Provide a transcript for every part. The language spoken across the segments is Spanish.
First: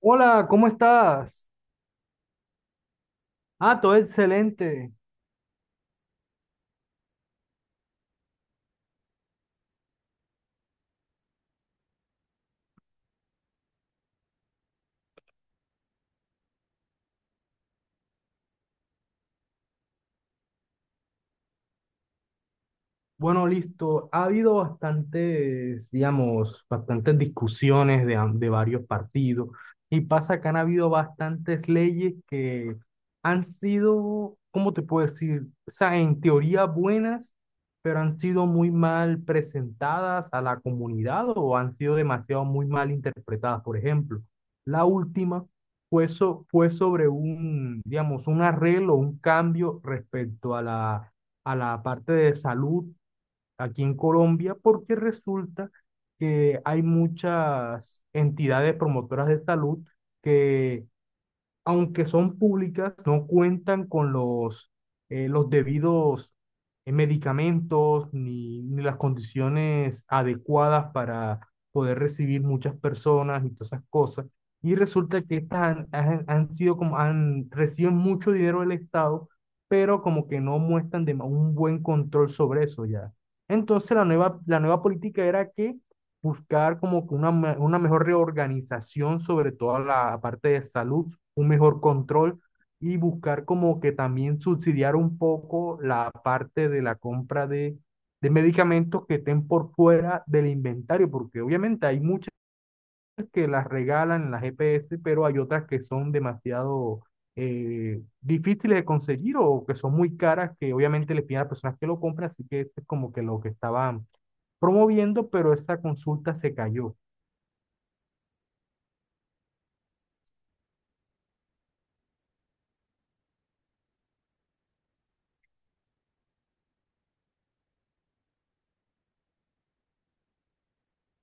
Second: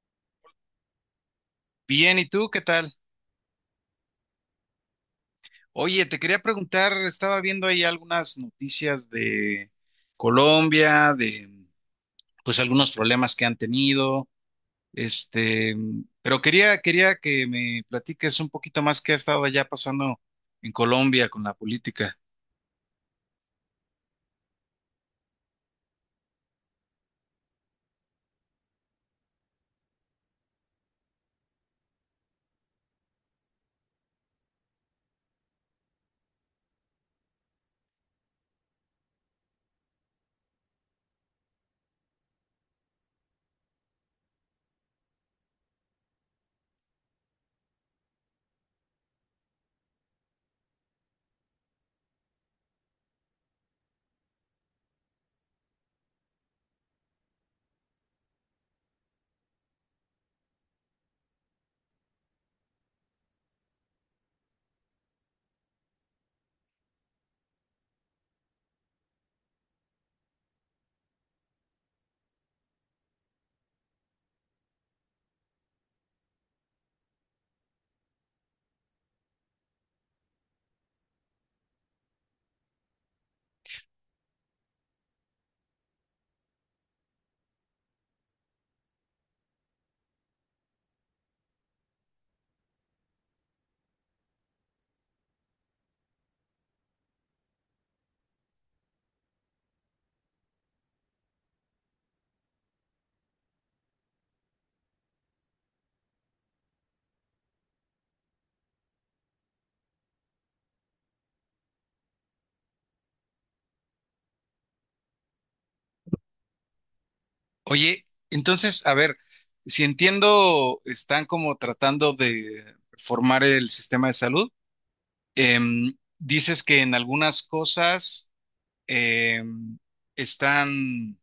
Hola, ¿cómo estás? Bien, ¿y tú qué tal? Ah, todo excelente. Oye, te quería preguntar, estaba viendo ahí algunas noticias de Colombia, de pues algunos problemas que han tenido, este, pero quería que me platiques un poquito más qué ha estado allá pasando en Colombia con la política. Bueno, listo. Ha habido bastantes, digamos, bastantes discusiones de varios partidos y pasa que han habido bastantes leyes que han sido, ¿cómo te puedo decir? O sea, en teoría buenas, pero han sido muy mal presentadas a la comunidad o han sido demasiado muy mal interpretadas. Por ejemplo, la última fue sobre un, digamos, un arreglo, un cambio respecto a la parte de salud aquí en Colombia porque resulta que hay muchas entidades promotoras de salud que aunque son públicas, no cuentan con los debidos medicamentos ni las condiciones adecuadas para poder recibir muchas personas y todas esas cosas. Y resulta que estas han, han- han sido como, han, reciben mucho dinero del Estado, pero como que no muestran un buen control sobre eso ya. Entonces la nueva política era que buscar como que una mejor reorganización sobre toda la parte de salud un mejor control y buscar como que también subsidiar un poco la parte de la compra de medicamentos que estén por fuera del inventario, porque obviamente hay muchas que las regalan en las EPS, pero hay otras que son demasiado difíciles de conseguir o que son muy caras, que obviamente les piden a las personas que lo compran, así que esto es como que lo que estaban promoviendo, pero esa consulta se cayó. Oye, entonces, a ver, si entiendo, están como tratando de reformar el sistema de salud. Em, Dices que en algunas cosas em, están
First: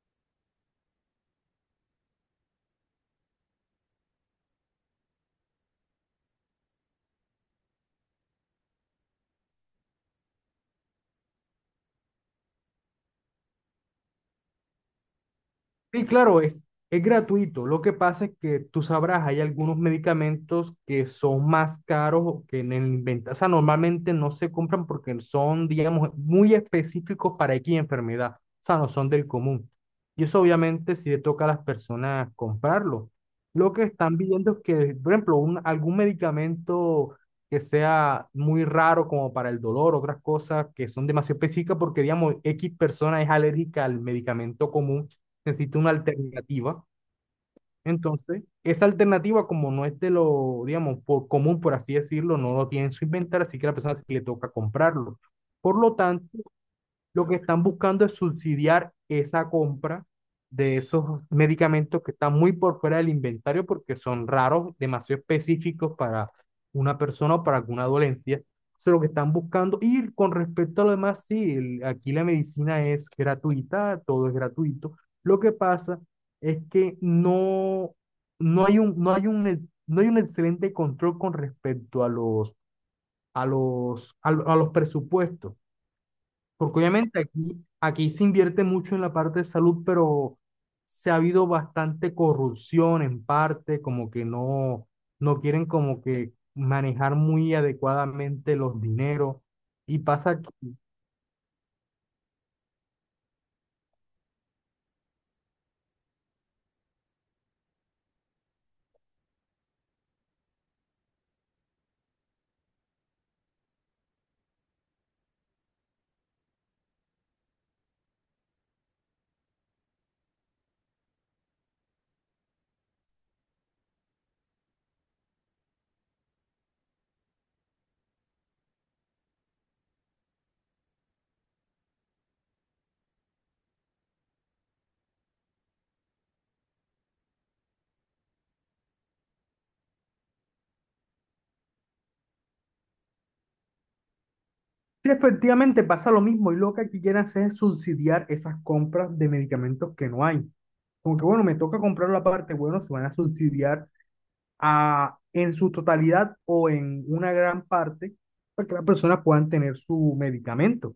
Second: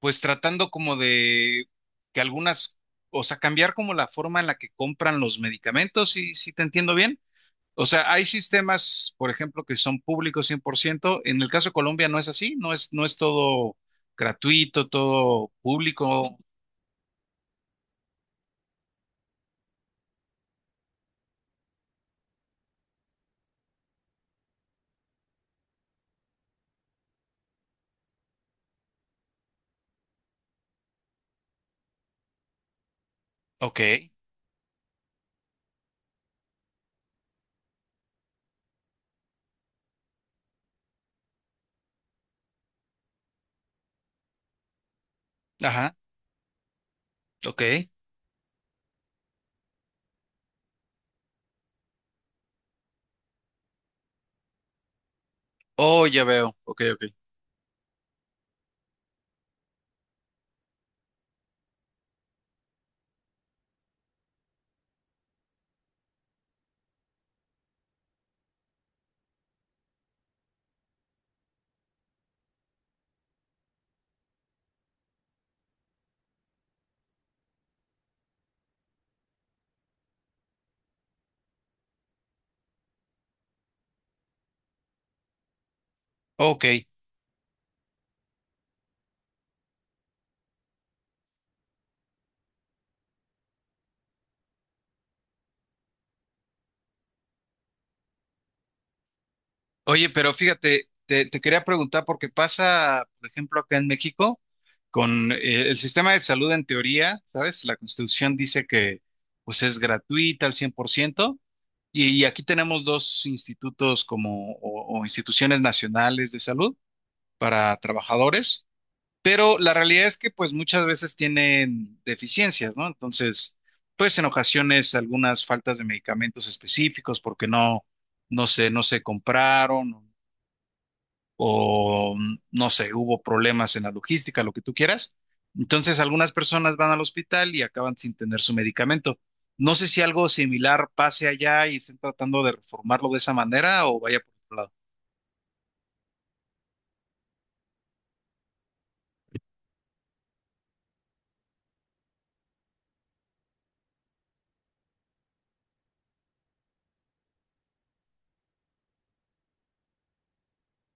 pues tratando como de que algunas, o sea, cambiar como la forma en la que compran los medicamentos, si te entiendo bien. O sea, hay sistemas, por ejemplo, que son públicos 100%. En el caso de Colombia no es así, no es todo gratuito, todo Sí, público. claro, es gratuito. Lo que pasa es que tú sabrás, hay algunos medicamentos que son más caros o que en el inventario. O sea, normalmente no se compran porque son, digamos, muy específicos para X enfermedad. O sea, no son del común. Y eso obviamente sí le toca a las personas comprarlo. Lo que Ok. están viendo es que, por ejemplo, algún medicamento que sea muy raro como para el dolor, otras cosas que son demasiado específicas porque, digamos, X persona es alérgica al medicamento común necesita una Ajá, alternativa. ok. Entonces, esa alternativa, como no es de lo, digamos, por común, por así decirlo, no lo tiene en su inventario, así que a la persona sí le toca comprarlo. Por lo Oh, ya tanto, veo. Ok, ok. lo que están buscando es subsidiar esa compra de esos medicamentos que están muy por fuera del inventario porque son raros, demasiado específicos para una persona o para alguna dolencia. Eso es lo que están buscando. Y con respecto a lo demás, sí, aquí la medicina es gratuita, todo es gratuito. Lo que pasa es que no hay un, no hay un, no hay un excelente control con respecto a los, a los, a los presupuestos. Ok. Porque obviamente aquí se invierte mucho en la parte de salud, pero se ha habido bastante corrupción en parte, como que no quieren como que manejar muy adecuadamente los dineros. Y Oye, pero pasa, que- fíjate, te quería preguntar porque pasa, por ejemplo, acá en México, con el sistema de salud en teoría, ¿sabes? La Constitución dice que pues es gratuita al 100% y aquí tenemos dos institutos como o instituciones nacionales de salud para trabajadores, pero la realidad es que pues muchas veces tienen deficiencias, ¿no? Entonces, pues en ocasiones algunas faltas de medicamentos específicos porque no se compraron o no sé, hubo problemas en la logística, lo que tú quieras. Entonces, algunas personas van al hospital y acaban sin tener su medicamento. No sé si algo similar pase allá y estén tratando de reformarlo de esa manera o vaya por otro lado. sí, efectivamente pasa lo mismo, y lo que aquí quieren hacer es subsidiar esas compras de medicamentos que no hay. Como que bueno, me toca comprar la parte, bueno, se van a subsidiar en su totalidad o en una gran parte para que las personas puedan tener su medicamento.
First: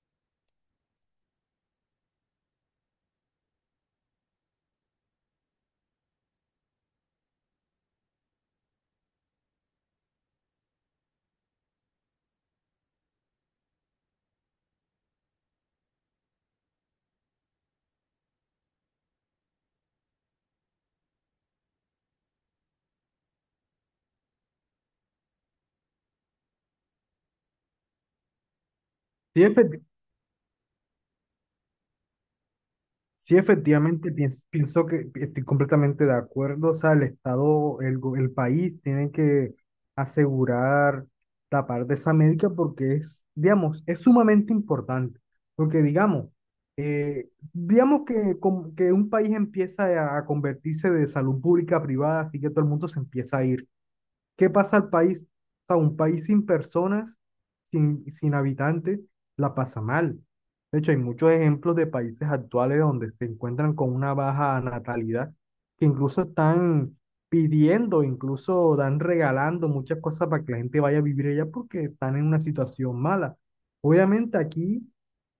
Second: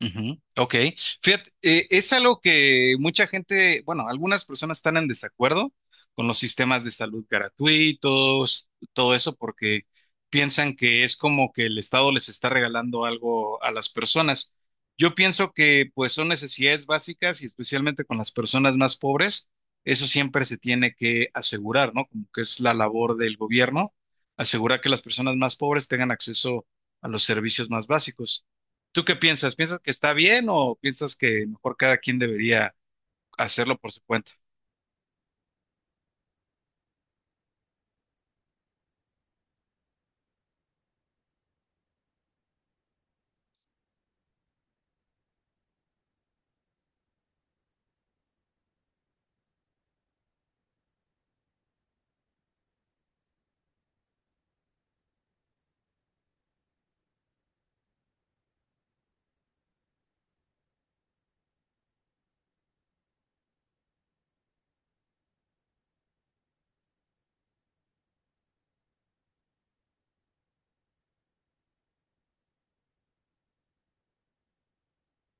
Ujú. Ok, fíjate, es algo que mucha gente, bueno, algunas personas están en desacuerdo con los sistemas de salud gratuitos, todo eso, porque piensan que es como que el Estado les está regalando algo a las personas. Yo pienso que pues son necesidades básicas y especialmente con las personas más pobres, eso siempre se tiene que asegurar, ¿no? Como que es la labor del gobierno, asegurar que las personas más pobres tengan acceso a los servicios más básicos. ¿Tú qué Sí, piensas? ¿Piensas efecti- que está bien o piensas que mejor cada quien debería sí, hacerlo por su efectivamente, cuenta? Pienso, que estoy completamente de acuerdo. O sea, el Estado, el país tienen que asegurar la parte de esa médica porque es, digamos, es sumamente importante. Porque, digamos, digamos que un país empieza a convertirse de salud pública a privada, así que todo el mundo se empieza a ir. ¿Qué pasa al país? O sea, un país sin personas, sin habitantes, la pasa mal. De hecho, hay muchos ejemplos de países actuales donde se encuentran con una baja natalidad, que incluso están pidiendo, incluso dan regalando muchas cosas para que la gente vaya a vivir allá porque están en una situación mala. Obviamente aquí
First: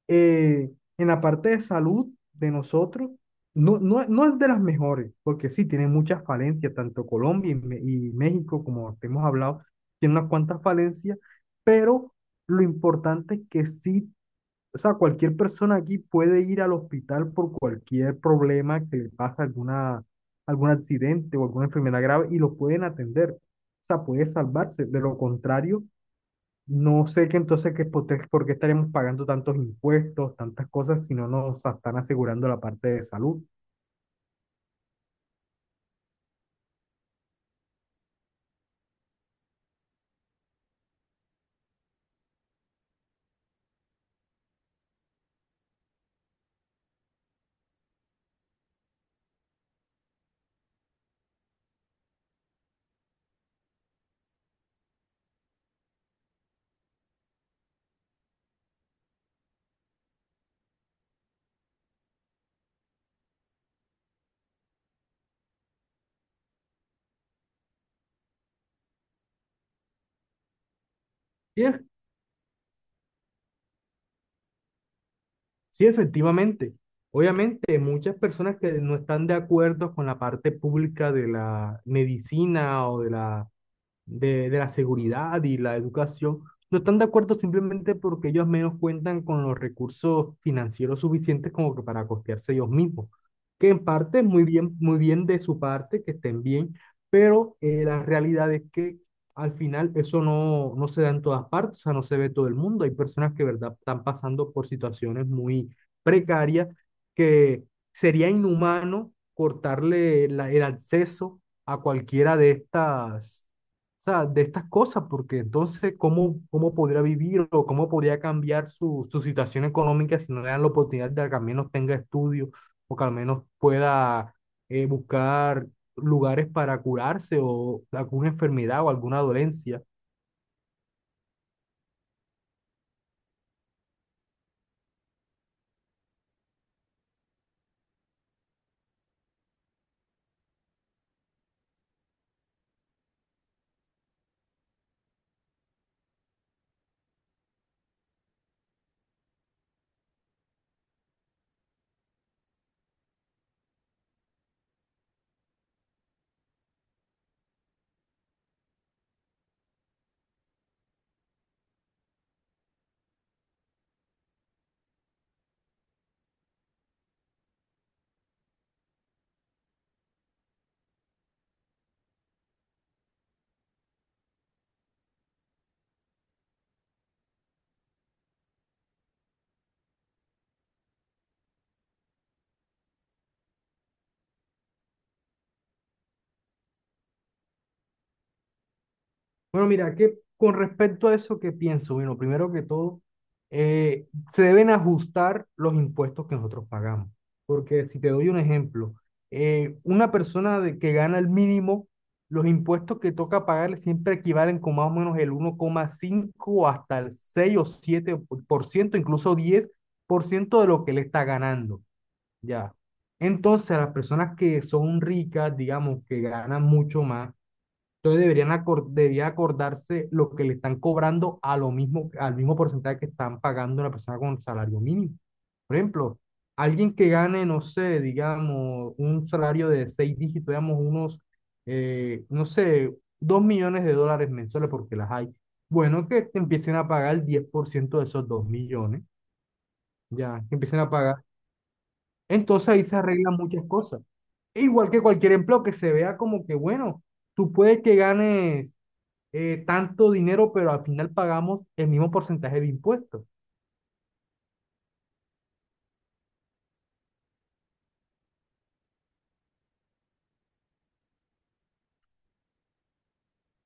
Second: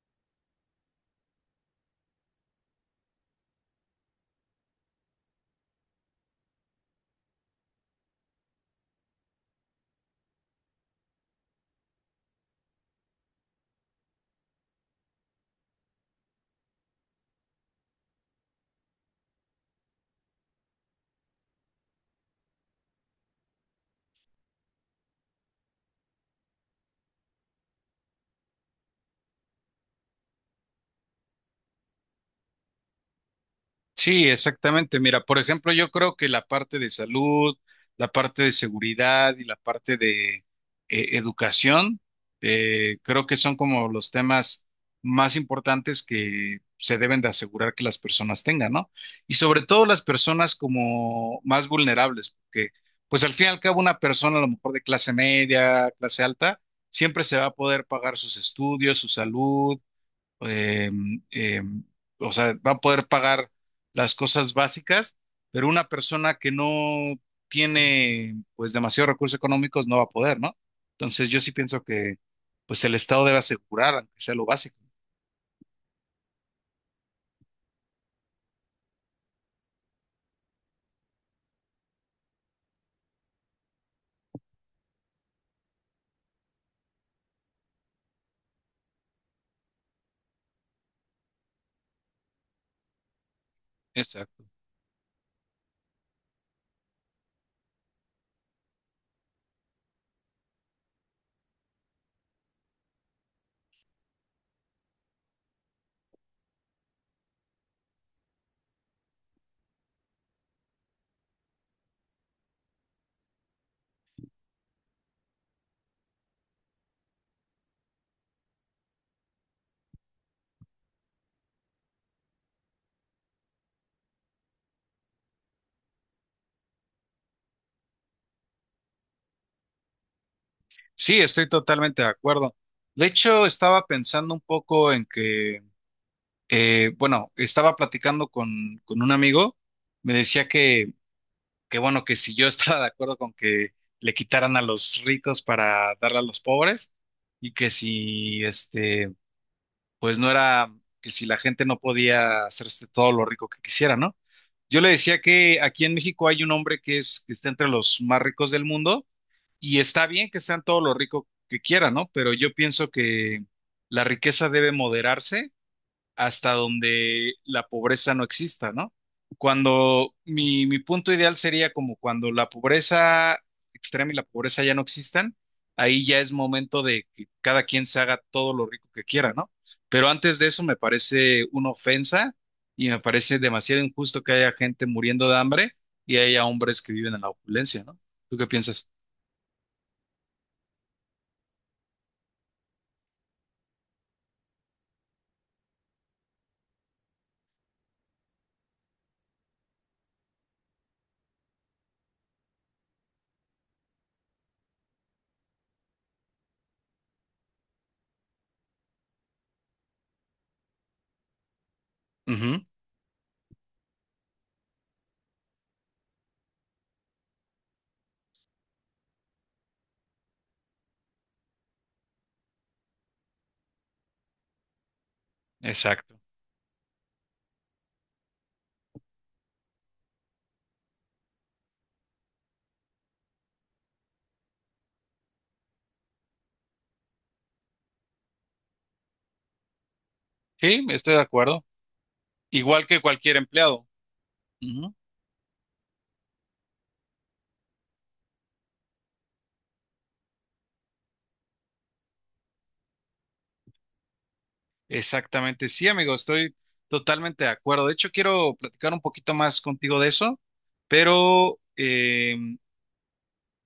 eh, en la parte de salud de nosotros, no es de las mejores, porque sí, tiene muchas falencias, tanto Colombia y México, como te hemos hablado, tiene unas cuantas falencias, pero lo importante es que sí, o sea, cualquier persona aquí puede ir al hospital por cualquier problema que le pase alguna, algún accidente o alguna enfermedad grave y lo pueden atender. O sea, puede salvarse. De lo contrario, no sé que entonces que por qué estaremos pagando tantos impuestos, tantas cosas, si no nos están asegurando la parte de salud. Sí, exactamente. Mira, por ejemplo, yo creo que la parte de salud, la parte de seguridad y la parte de educación, creo que son como los temas más importantes que se deben de asegurar que las personas tengan, ¿no? Y sobre todo las personas como más vulnerables, porque pues al fin y al cabo una persona a lo mejor de clase media, clase alta, siempre se va a poder pagar sus estudios, su salud eh, eh, o sea, va a poder pagar las cosas básicas, pero una persona que no tiene pues demasiados recursos económicos no va a poder, ¿no? Entonces yo sí Sí, es- pienso que pues el Estado debe asegurar, aunque sea lo básico. sí, efectivamente. Obviamente, muchas personas que no están de acuerdo con la parte pública de la medicina o de la de la seguridad y la educación, no están de acuerdo simplemente porque ellos menos cuentan con los recursos financieros suficientes como que para costearse ellos mismos. Que en parte es Exacto. Muy bien de su parte, que estén bien, pero la realidad es que al final eso no se da en todas partes, o sea, no se ve todo el mundo. Hay personas que, verdad, están pasando por situaciones muy precarias que sería inhumano cortarle el acceso a cualquiera de estas o sea, de estas cosas, porque entonces, ¿cómo podría vivir o cómo podría cambiar su situación económica si no le dan la oportunidad de que al menos tenga estudios o que al menos pueda buscar lugares para curarse o alguna enfermedad o alguna dolencia? Sí, estoy totalmente de acuerdo. De hecho, estaba pensando un poco en que, bueno, estaba platicando con un amigo, me decía que bueno, que si yo estaba de acuerdo con que le quitaran a los ricos para darle a los pobres y que si pues no era, que si la gente no podía hacerse todo lo rico que quisiera, ¿no? Yo le decía que aquí en México hay un hombre que es, que está entre los más ricos del mundo y está bien que sean todo lo rico que quieran, ¿no? Pero yo pienso que la riqueza debe moderarse hasta donde la pobreza no exista, ¿no? Cuando mi punto ideal sería como cuando la pobreza extrema y la pobreza ya no existan, ahí ya es momento de que cada quien se haga todo lo rico que quiera, ¿no? Pero antes de eso me parece una ofensa y me parece demasiado injusto que haya gente muriendo de hambre y haya hombres que viven en la opulencia, ¿no? ¿Tú qué piensas? Bueno, mira, que con respecto a eso, ¿qué pienso? Bueno, primero que todo, eh, se deben ajustar los impuestos que nosotros pagamos. Porque si te doy un ejemplo, una persona que gana el mínimo, los impuestos que toca pagarle siempre equivalen con más o menos el 1,5 hasta el 6 o 7% incluso 10% de lo que él está ganando, Ujú, ¿ya? Entonces, a las personas que son ricas, digamos, que ganan mucho más, entonces debería acordarse lo que le están cobrando a lo mismo, al mismo porcentaje que están pagando una persona con salario mínimo. Por ejemplo, exacto. alguien que gane, no sé, digamos, un salario de seis dígitos, digamos, unos, no sé, 2 millones de dólares mensuales, porque las hay. Bueno, que te empiecen a pagar el 10% de esos 2 millones, ya, que empiecen Sí, a estoy pagar. de acuerdo. Entonces ahí Igual se que arreglan cualquier muchas empleado. cosas. E igual Ujú. que cualquier empleo que se vea como que, bueno, tú puedes que ganes tanto dinero, pero al final pagamos el mismo porcentaje de impuestos. Exactamente, sí, amigo, estoy totalmente de acuerdo. De hecho, quiero platicar un poquito más contigo de eso, pero em,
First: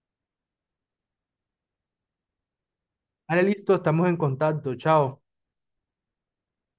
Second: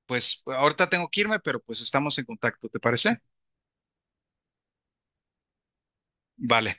pues ahorita tengo que irme, pero pues estamos en contacto, ¿te parece? Vale, listo, estamos en contacto. Chao. Vale.